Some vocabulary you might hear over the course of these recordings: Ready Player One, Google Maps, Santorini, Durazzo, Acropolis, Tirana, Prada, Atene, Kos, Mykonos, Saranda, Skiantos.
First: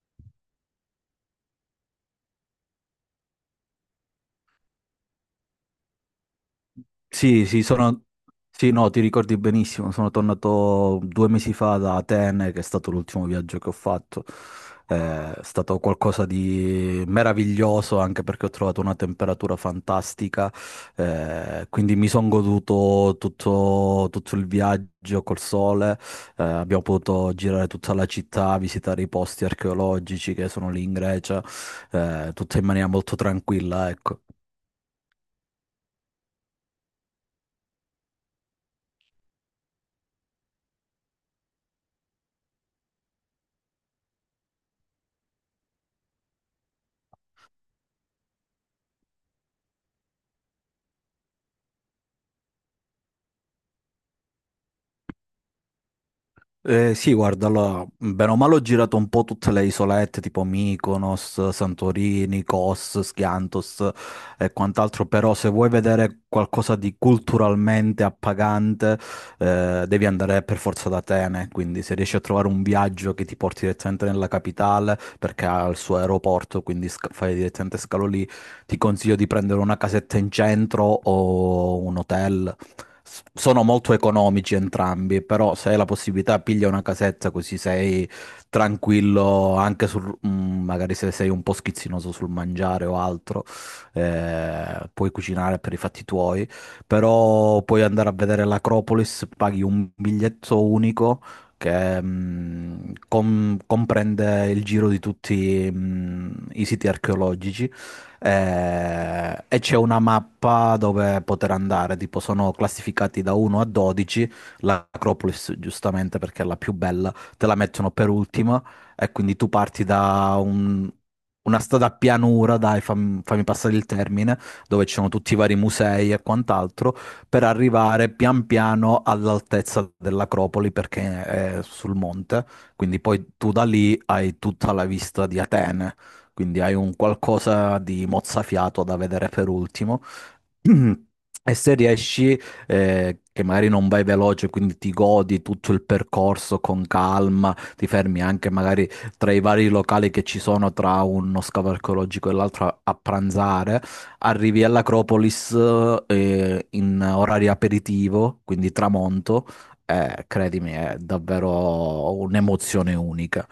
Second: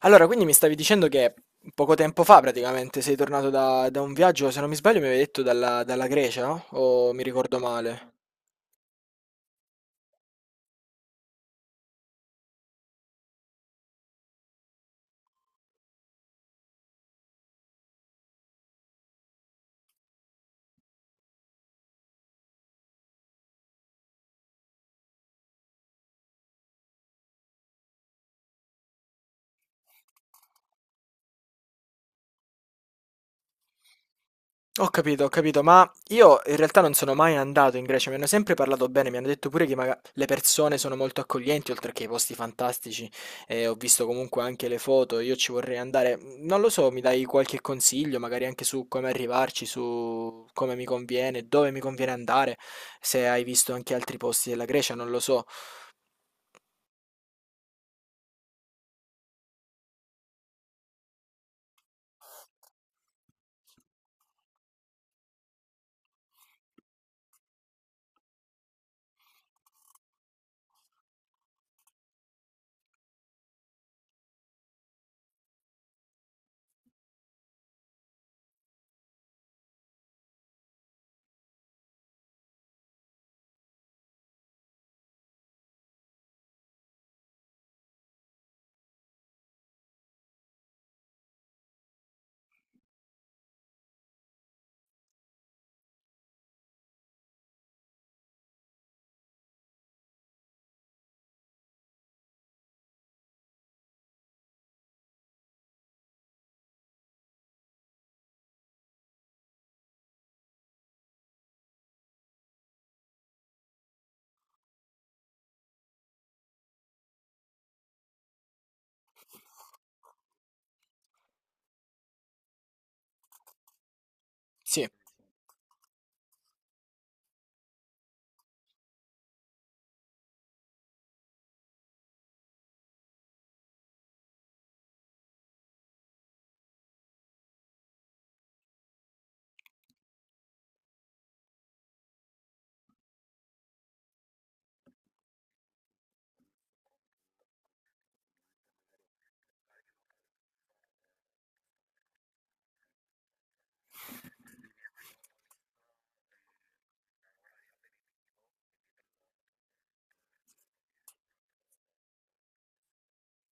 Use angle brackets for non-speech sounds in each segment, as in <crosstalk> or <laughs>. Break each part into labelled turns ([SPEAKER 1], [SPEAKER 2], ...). [SPEAKER 1] Allora, quindi mi stavi dicendo che poco tempo fa praticamente sei tornato da un viaggio, se non mi sbaglio mi avevi detto dalla Grecia, no? O mi
[SPEAKER 2] Sì,
[SPEAKER 1] ricordo
[SPEAKER 2] sì.
[SPEAKER 1] male?
[SPEAKER 2] Sì, no, ti ricordi benissimo, sono tornato 2 mesi fa da Atene, che è stato l'ultimo viaggio che ho fatto. È stato qualcosa di meraviglioso anche perché ho trovato una temperatura fantastica. Quindi mi sono goduto tutto il viaggio col sole. Abbiamo potuto girare tutta la città, visitare i posti archeologici che sono lì in Grecia, tutto in maniera molto tranquilla, ecco.
[SPEAKER 1] Ho capito, ma io in realtà non sono mai andato in Grecia, mi hanno sempre parlato bene, mi hanno detto pure che le persone sono molto accoglienti, oltre che i posti fantastici, e ho visto comunque anche le foto, io ci vorrei andare. Non lo so, mi dai qualche consiglio, magari anche su come arrivarci, su come mi conviene, dove mi conviene andare, se hai visto anche altri posti della Grecia, non lo so.
[SPEAKER 2] Sì, guarda, allora, bene o male ho girato un po' tutte le isolette tipo Mykonos, Santorini, Kos, Skiantos e quant'altro, però se vuoi vedere qualcosa di culturalmente appagante, devi andare per forza ad Atene, quindi se riesci a trovare un viaggio che ti porti direttamente nella capitale, perché ha il suo aeroporto, quindi fai direttamente scalo lì. Ti consiglio di prendere una casetta in centro o un hotel, sono molto economici entrambi, però se hai la possibilità piglia una casetta così sei tranquillo anche sul, magari se sei un po' schizzinoso sul mangiare o altro. Puoi cucinare per i fatti tuoi, però puoi andare a vedere l'Acropolis. Paghi un biglietto unico che comprende il giro di tutti i siti archeologici, e c'è una mappa dove poter andare, tipo sono classificati da 1 a 12. L'Acropolis, giustamente perché è la più bella, te la mettono per ultima, e quindi tu parti da una strada a pianura, dai, fammi passare il termine,
[SPEAKER 1] Sì.
[SPEAKER 2] dove ci sono tutti i vari musei e quant'altro, per arrivare pian piano all'altezza dell'Acropoli perché è sul monte, quindi poi tu da lì hai tutta la vista di Atene, quindi hai un qualcosa di mozzafiato da vedere per ultimo. <clears throat> E se riesci, che magari non vai veloce, quindi ti godi tutto il percorso con calma, ti fermi anche magari tra i vari locali che ci sono tra uno scavo archeologico e l'altro a pranzare, arrivi all'Acropolis, in orario aperitivo, quindi tramonto. Credimi, è davvero un'emozione unica.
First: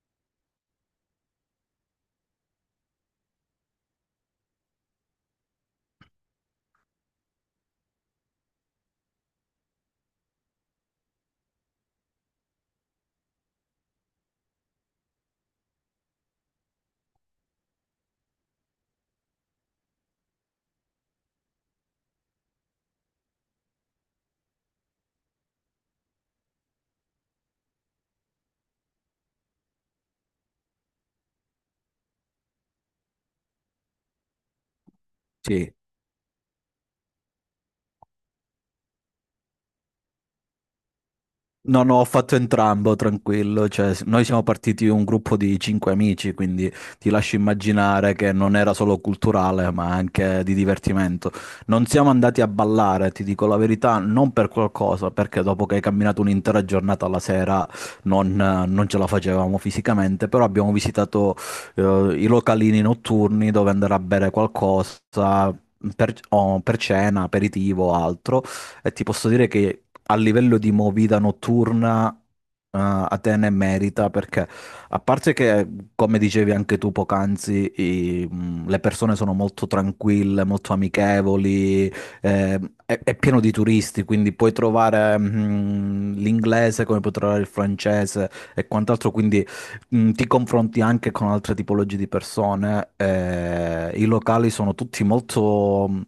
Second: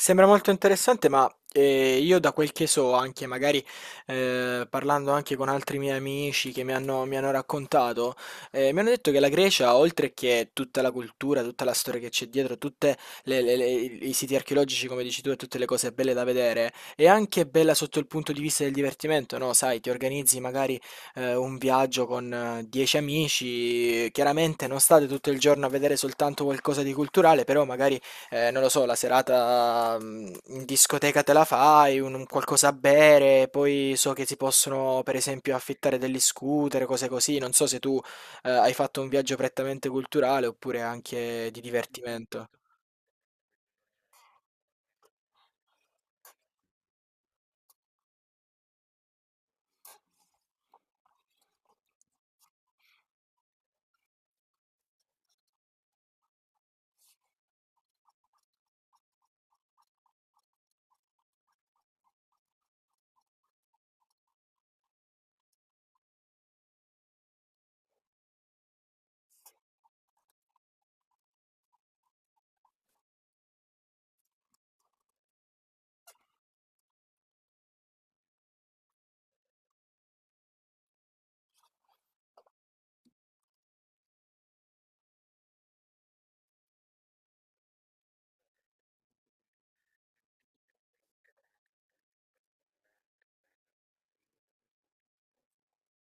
[SPEAKER 1] Sembra molto interessante, ma io da quel che so, anche magari parlando anche con altri miei amici che mi hanno raccontato, mi hanno detto che la Grecia, oltre che tutta la cultura, tutta la storia che c'è dietro, tutti i siti archeologici, come dici tu, e tutte le cose belle da vedere, è anche bella sotto il punto di vista del divertimento, no? Sai, ti organizzi magari un viaggio con 10 amici, chiaramente non state tutto il giorno a vedere soltanto qualcosa di culturale, però magari non lo so, la serata in discoteca te la fai, un qualcosa a bere, poi so che si possono per esempio
[SPEAKER 2] Sì.
[SPEAKER 1] affittare degli scooter, cose così. Non so se tu hai fatto un viaggio prettamente culturale oppure anche di
[SPEAKER 2] No, no, ho fatto
[SPEAKER 1] divertimento.
[SPEAKER 2] entrambo, tranquillo. Cioè, noi siamo partiti un gruppo di cinque amici, quindi ti lascio immaginare che non era solo culturale, ma anche di divertimento. Non siamo andati a ballare, ti dico la verità, non per qualcosa, perché dopo che hai camminato un'intera giornata alla sera non ce la facevamo fisicamente, però abbiamo visitato eh, i localini notturni dove andare a bere qualcosa. Per, o per cena, aperitivo o altro, e ti posso dire che a livello di movida notturna, Atene merita, perché, a parte che, come dicevi anche tu poc'anzi, le persone sono molto tranquille, molto amichevoli. eh, è pieno di turisti, quindi puoi trovare, l'inglese come puoi trovare il francese e quant'altro, quindi, ti confronti anche con altre tipologie di persone. I locali sono tutti molto. mm,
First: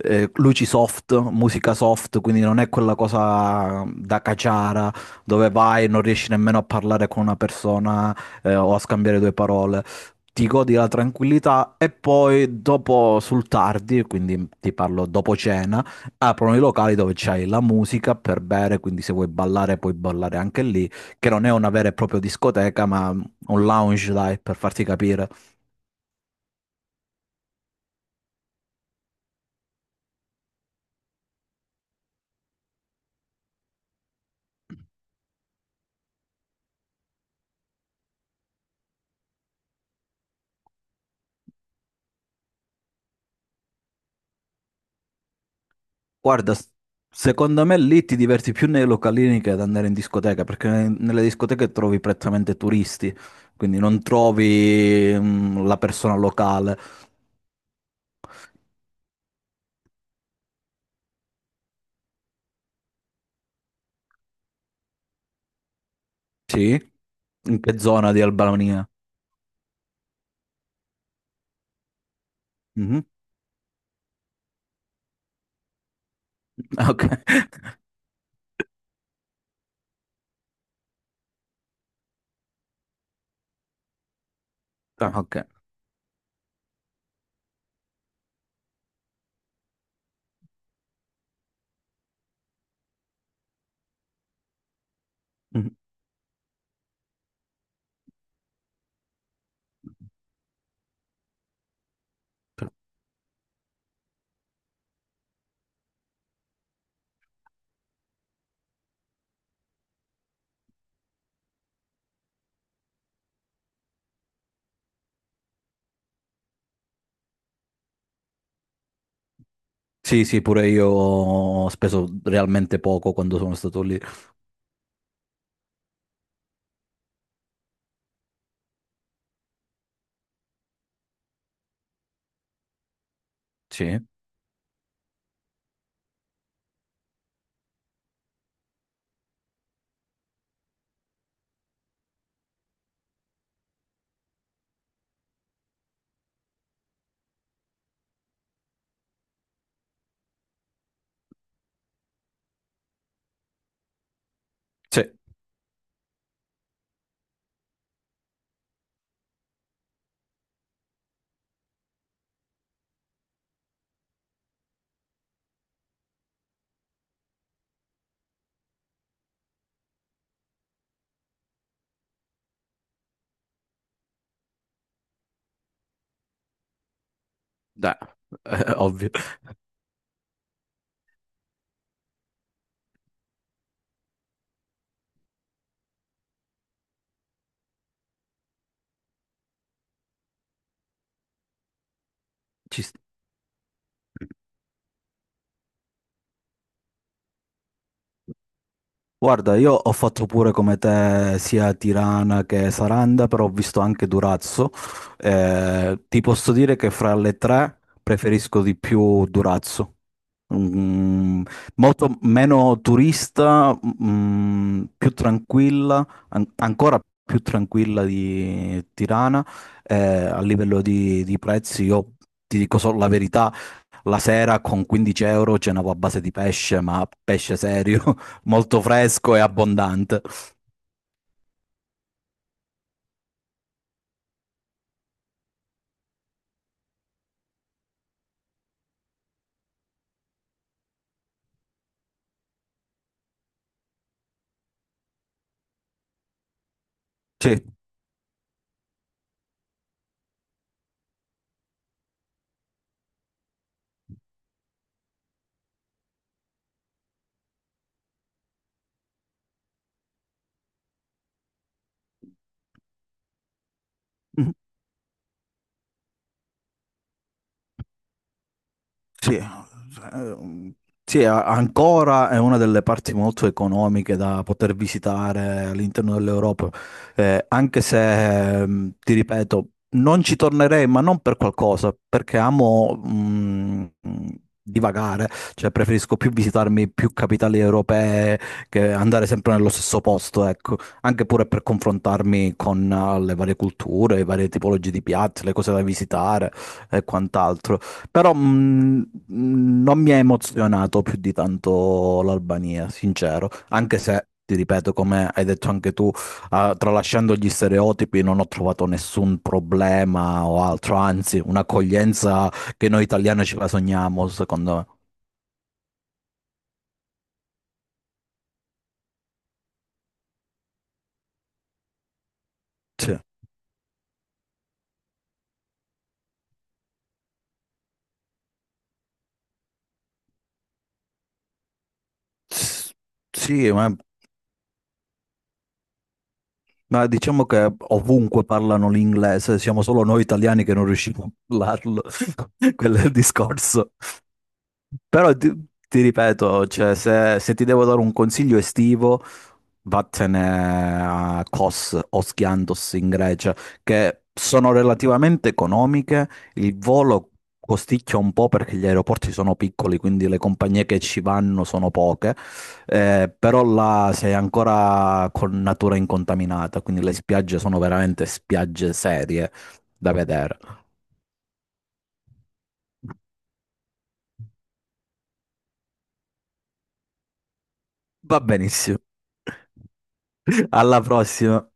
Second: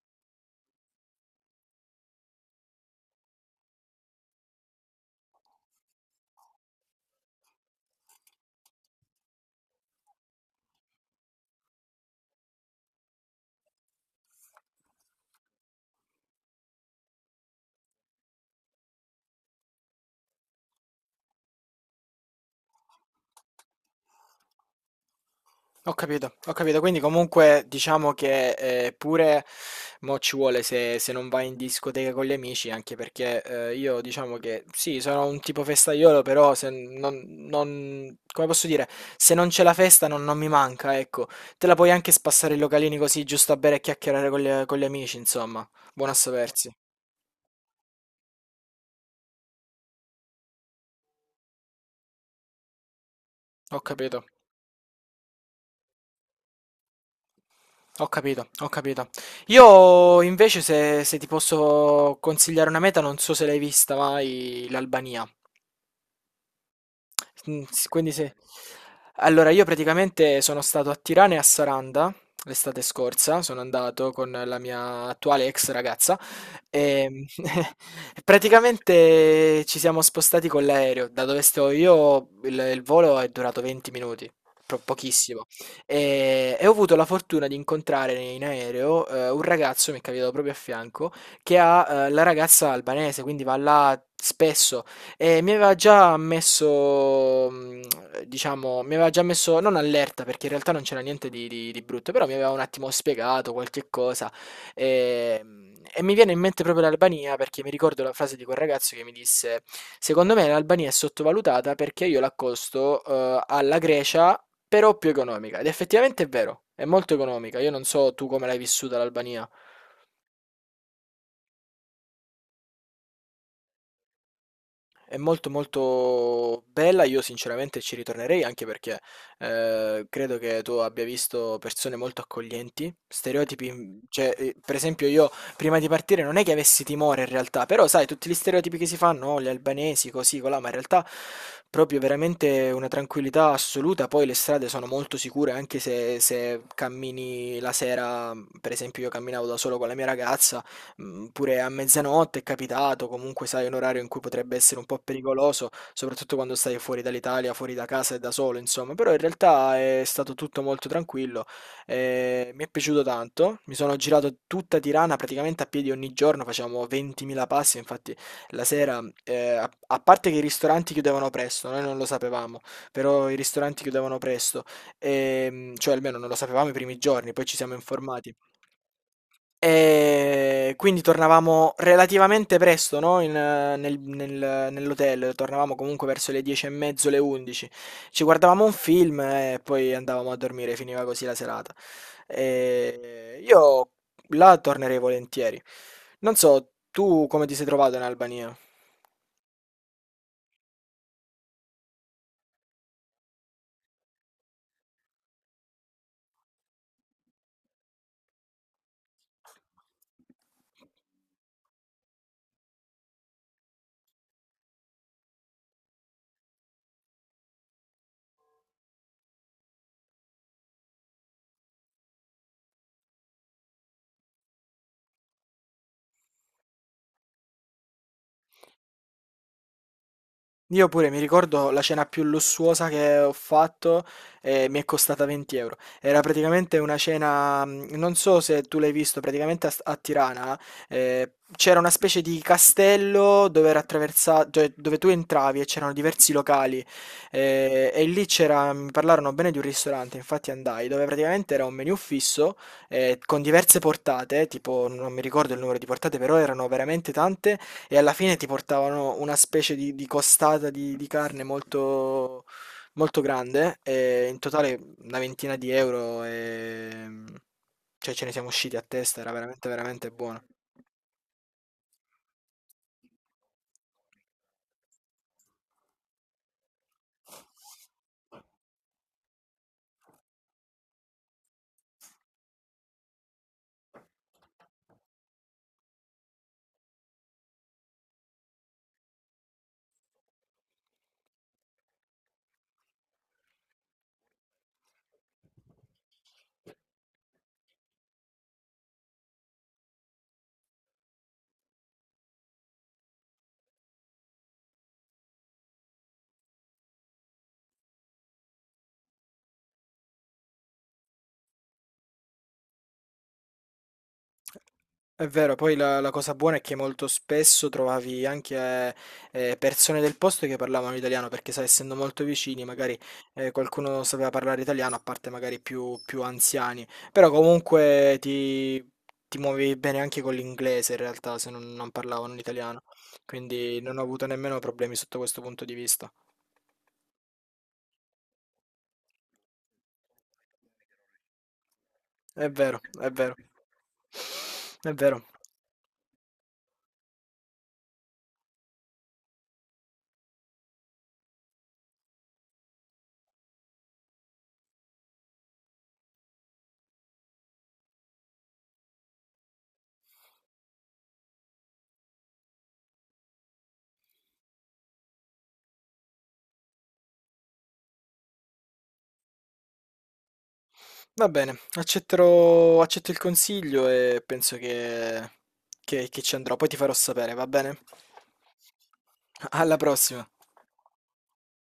[SPEAKER 2] eh, luci soft, musica soft, quindi non è quella cosa da caciara dove vai e non riesci nemmeno a parlare con una persona, o a scambiare due parole. Ti godi la tranquillità e poi dopo sul tardi, quindi ti parlo dopo cena, aprono i locali dove c'hai la musica per bere, quindi se vuoi ballare puoi ballare anche lì, che non è una vera e propria discoteca, ma un lounge, dai, per farti capire.
[SPEAKER 1] Ho capito, ho capito. Quindi comunque diciamo che pure mo ci vuole se non vai in discoteca con gli amici, anche perché io diciamo che sì, sono un tipo festaiolo, però se non, non- come posso dire, se non c'è la festa non mi manca, ecco. Te la puoi anche spassare i localini così, giusto a bere e chiacchierare con gli amici, insomma. Buono a
[SPEAKER 2] Guarda,
[SPEAKER 1] sapersi.
[SPEAKER 2] secondo me lì ti diverti più nei localini che ad andare in discoteca, perché nelle discoteche trovi prettamente turisti, quindi
[SPEAKER 1] Ho
[SPEAKER 2] non
[SPEAKER 1] capito,
[SPEAKER 2] trovi la persona locale.
[SPEAKER 1] ho capito, ho capito. Io invece se ti posso consigliare una meta, non so se l'hai vista mai, l'Albania.
[SPEAKER 2] Sì? In
[SPEAKER 1] Mhmm.
[SPEAKER 2] che
[SPEAKER 1] S quindi
[SPEAKER 2] zona di
[SPEAKER 1] se
[SPEAKER 2] Albania?
[SPEAKER 1] Allora io praticamente sono stato a Tirana e a Saranda l'estate
[SPEAKER 2] Mhm.
[SPEAKER 1] scorsa, sono andato con la mia attuale ex ragazza,
[SPEAKER 2] <laughs> Ok.
[SPEAKER 1] e <laughs> praticamente ci siamo spostati con l'aereo. Da dove sto io il volo è durato 20 minuti, pro
[SPEAKER 2] Ah, ok.
[SPEAKER 1] pochissimo, e ho avuto la fortuna di incontrare in aereo, un ragazzo, mi è capitato proprio a fianco, che ha, la ragazza albanese, quindi va là spesso e mi aveva
[SPEAKER 2] Mhm.
[SPEAKER 1] già messo, diciamo, mi aveva già messo, non allerta perché in realtà non c'era niente di brutto, però mi aveva un attimo spiegato qualche cosa e, e mi viene in mente proprio l'Albania perché mi ricordo la frase di quel ragazzo che mi disse, secondo me l'Albania è sottovalutata perché io l'accosto, alla Grecia, però più economica ed effettivamente è vero, è molto economica, io non so tu come l'hai vissuta l'Albania.
[SPEAKER 2] Sì, sì, pure io ho speso realmente poco quando sono stato lì.
[SPEAKER 1] È molto molto bella, io sinceramente ci ritornerei anche perché credo che tu abbia visto persone molto accoglienti, stereotipi,
[SPEAKER 2] Sì?
[SPEAKER 1] cioè per esempio io prima di partire non è che avessi timore in realtà, però sai tutti gli stereotipi che si fanno, oh, gli albanesi così, colà, ma in realtà proprio veramente una tranquillità assoluta, poi le strade sono molto sicure anche se cammini la sera, per esempio io camminavo da solo con la mia ragazza, mhmm, pure a mezzanotte è capitato, comunque sai un orario in cui potrebbe essere un po'
[SPEAKER 2] Sì,
[SPEAKER 1] pericoloso, soprattutto quando stai fuori dall'Italia, fuori da casa e da solo insomma, però in realtà è stato tutto molto tranquillo, mi è piaciuto tanto. Mi sono girato tutta Tirana praticamente a piedi ogni giorno, facevamo 20.000 passi, infatti la sera, a parte che i ristoranti chiudevano presto, noi non lo sapevamo, però i ristoranti chiudevano presto, cioè almeno non lo sapevamo i primi giorni, poi ci siamo
[SPEAKER 2] dai,
[SPEAKER 1] informati.
[SPEAKER 2] <laughs> ovvio.
[SPEAKER 1] E quindi tornavamo relativamente presto, no, nell'hotel, tornavamo comunque verso le 10 e mezzo, le 11. Ci guardavamo un film e poi andavamo a dormire, finiva così la serata.
[SPEAKER 2] Ci sta.
[SPEAKER 1] E io là tornerei volentieri. Non so, tu come ti sei trovato in Albania?
[SPEAKER 2] Guarda, io ho fatto pure come te sia Tirana che Saranda, però ho visto anche Durazzo. Ti posso dire che fra le tre preferisco di più Durazzo. Mm, molto meno turista, più tranquilla, ancora più tranquilla di Tirana. A livello di, prezzi, io ti dico solo la verità, la sera con 15 euro cenavo a base di pesce, ma pesce serio, <laughs> molto fresco e abbondante.
[SPEAKER 1] Io pure mi ricordo la cena più lussuosa che ho fatto e mi è costata 20 euro. Era praticamente una cena, non so se tu l'hai visto, praticamente a Tirana c'era una specie di castello dove era attraversato, cioè, dove tu entravi e c'erano diversi locali
[SPEAKER 2] Sì.
[SPEAKER 1] e lì c'era, mi parlarono bene di un ristorante, infatti andai, dove praticamente era un menù fisso con diverse portate, tipo non mi ricordo il numero di portate, però erano veramente tante e alla fine ti portavano una specie di costata di carne molto, molto grande, e in
[SPEAKER 2] Mhm.
[SPEAKER 1] totale una ventina di euro, cioè ce ne siamo usciti a testa, era
[SPEAKER 2] Sì,
[SPEAKER 1] veramente veramente buono.
[SPEAKER 2] sì, ancora è una delle parti molto economiche da poter visitare all'interno dell'Europa. Anche se, ti ripeto, non ci tornerei, ma non per qualcosa, perché amo, divagare, cioè preferisco più visitarmi più capitali europee che andare sempre nello stesso posto, ecco, anche pure per confrontarmi con le varie culture, le varie tipologie di piatti, le cose da visitare e quant'altro. Però non mi ha emozionato più di tanto l'Albania, sincero, anche se, ti ripeto, come hai detto anche tu, ah, tralasciando gli stereotipi, non ho trovato nessun problema o altro, anzi, un'accoglienza che noi italiani ce la sogniamo, secondo me.
[SPEAKER 1] È vero, poi la cosa buona è che molto spesso trovavi anche persone del posto che parlavano italiano, perché sai, essendo molto vicini, magari
[SPEAKER 2] Sì,
[SPEAKER 1] qualcuno sapeva parlare italiano, a parte magari più anziani, però comunque ti muovevi bene anche con l'inglese in realtà, se non parlavano l'italiano,
[SPEAKER 2] S- sì,
[SPEAKER 1] quindi
[SPEAKER 2] ma,
[SPEAKER 1] non ho avuto nemmeno problemi sotto questo punto di vista.
[SPEAKER 2] ma diciamo che ovunque parlano l'inglese, siamo solo noi italiani che non riusciamo a parlarlo,
[SPEAKER 1] È
[SPEAKER 2] <laughs>
[SPEAKER 1] vero,
[SPEAKER 2] quello è
[SPEAKER 1] è
[SPEAKER 2] il
[SPEAKER 1] vero.
[SPEAKER 2] discorso.
[SPEAKER 1] È vero.
[SPEAKER 2] Però ti ripeto, cioè, se ti devo dare un consiglio estivo... Vattene a Kos o Skiantos in Grecia, che sono relativamente economiche. Il volo costicchia un po' perché gli aeroporti sono piccoli, quindi le compagnie che ci vanno sono poche. Però là sei ancora con natura incontaminata, quindi le spiagge sono veramente spiagge serie da vedere.
[SPEAKER 1] Va bene, accetterò, accetto il consiglio e penso che, che ci andrò. Poi ti farò sapere, va bene?
[SPEAKER 2] Va benissimo.
[SPEAKER 1] Alla prossima.
[SPEAKER 2] <laughs> Alla prossima.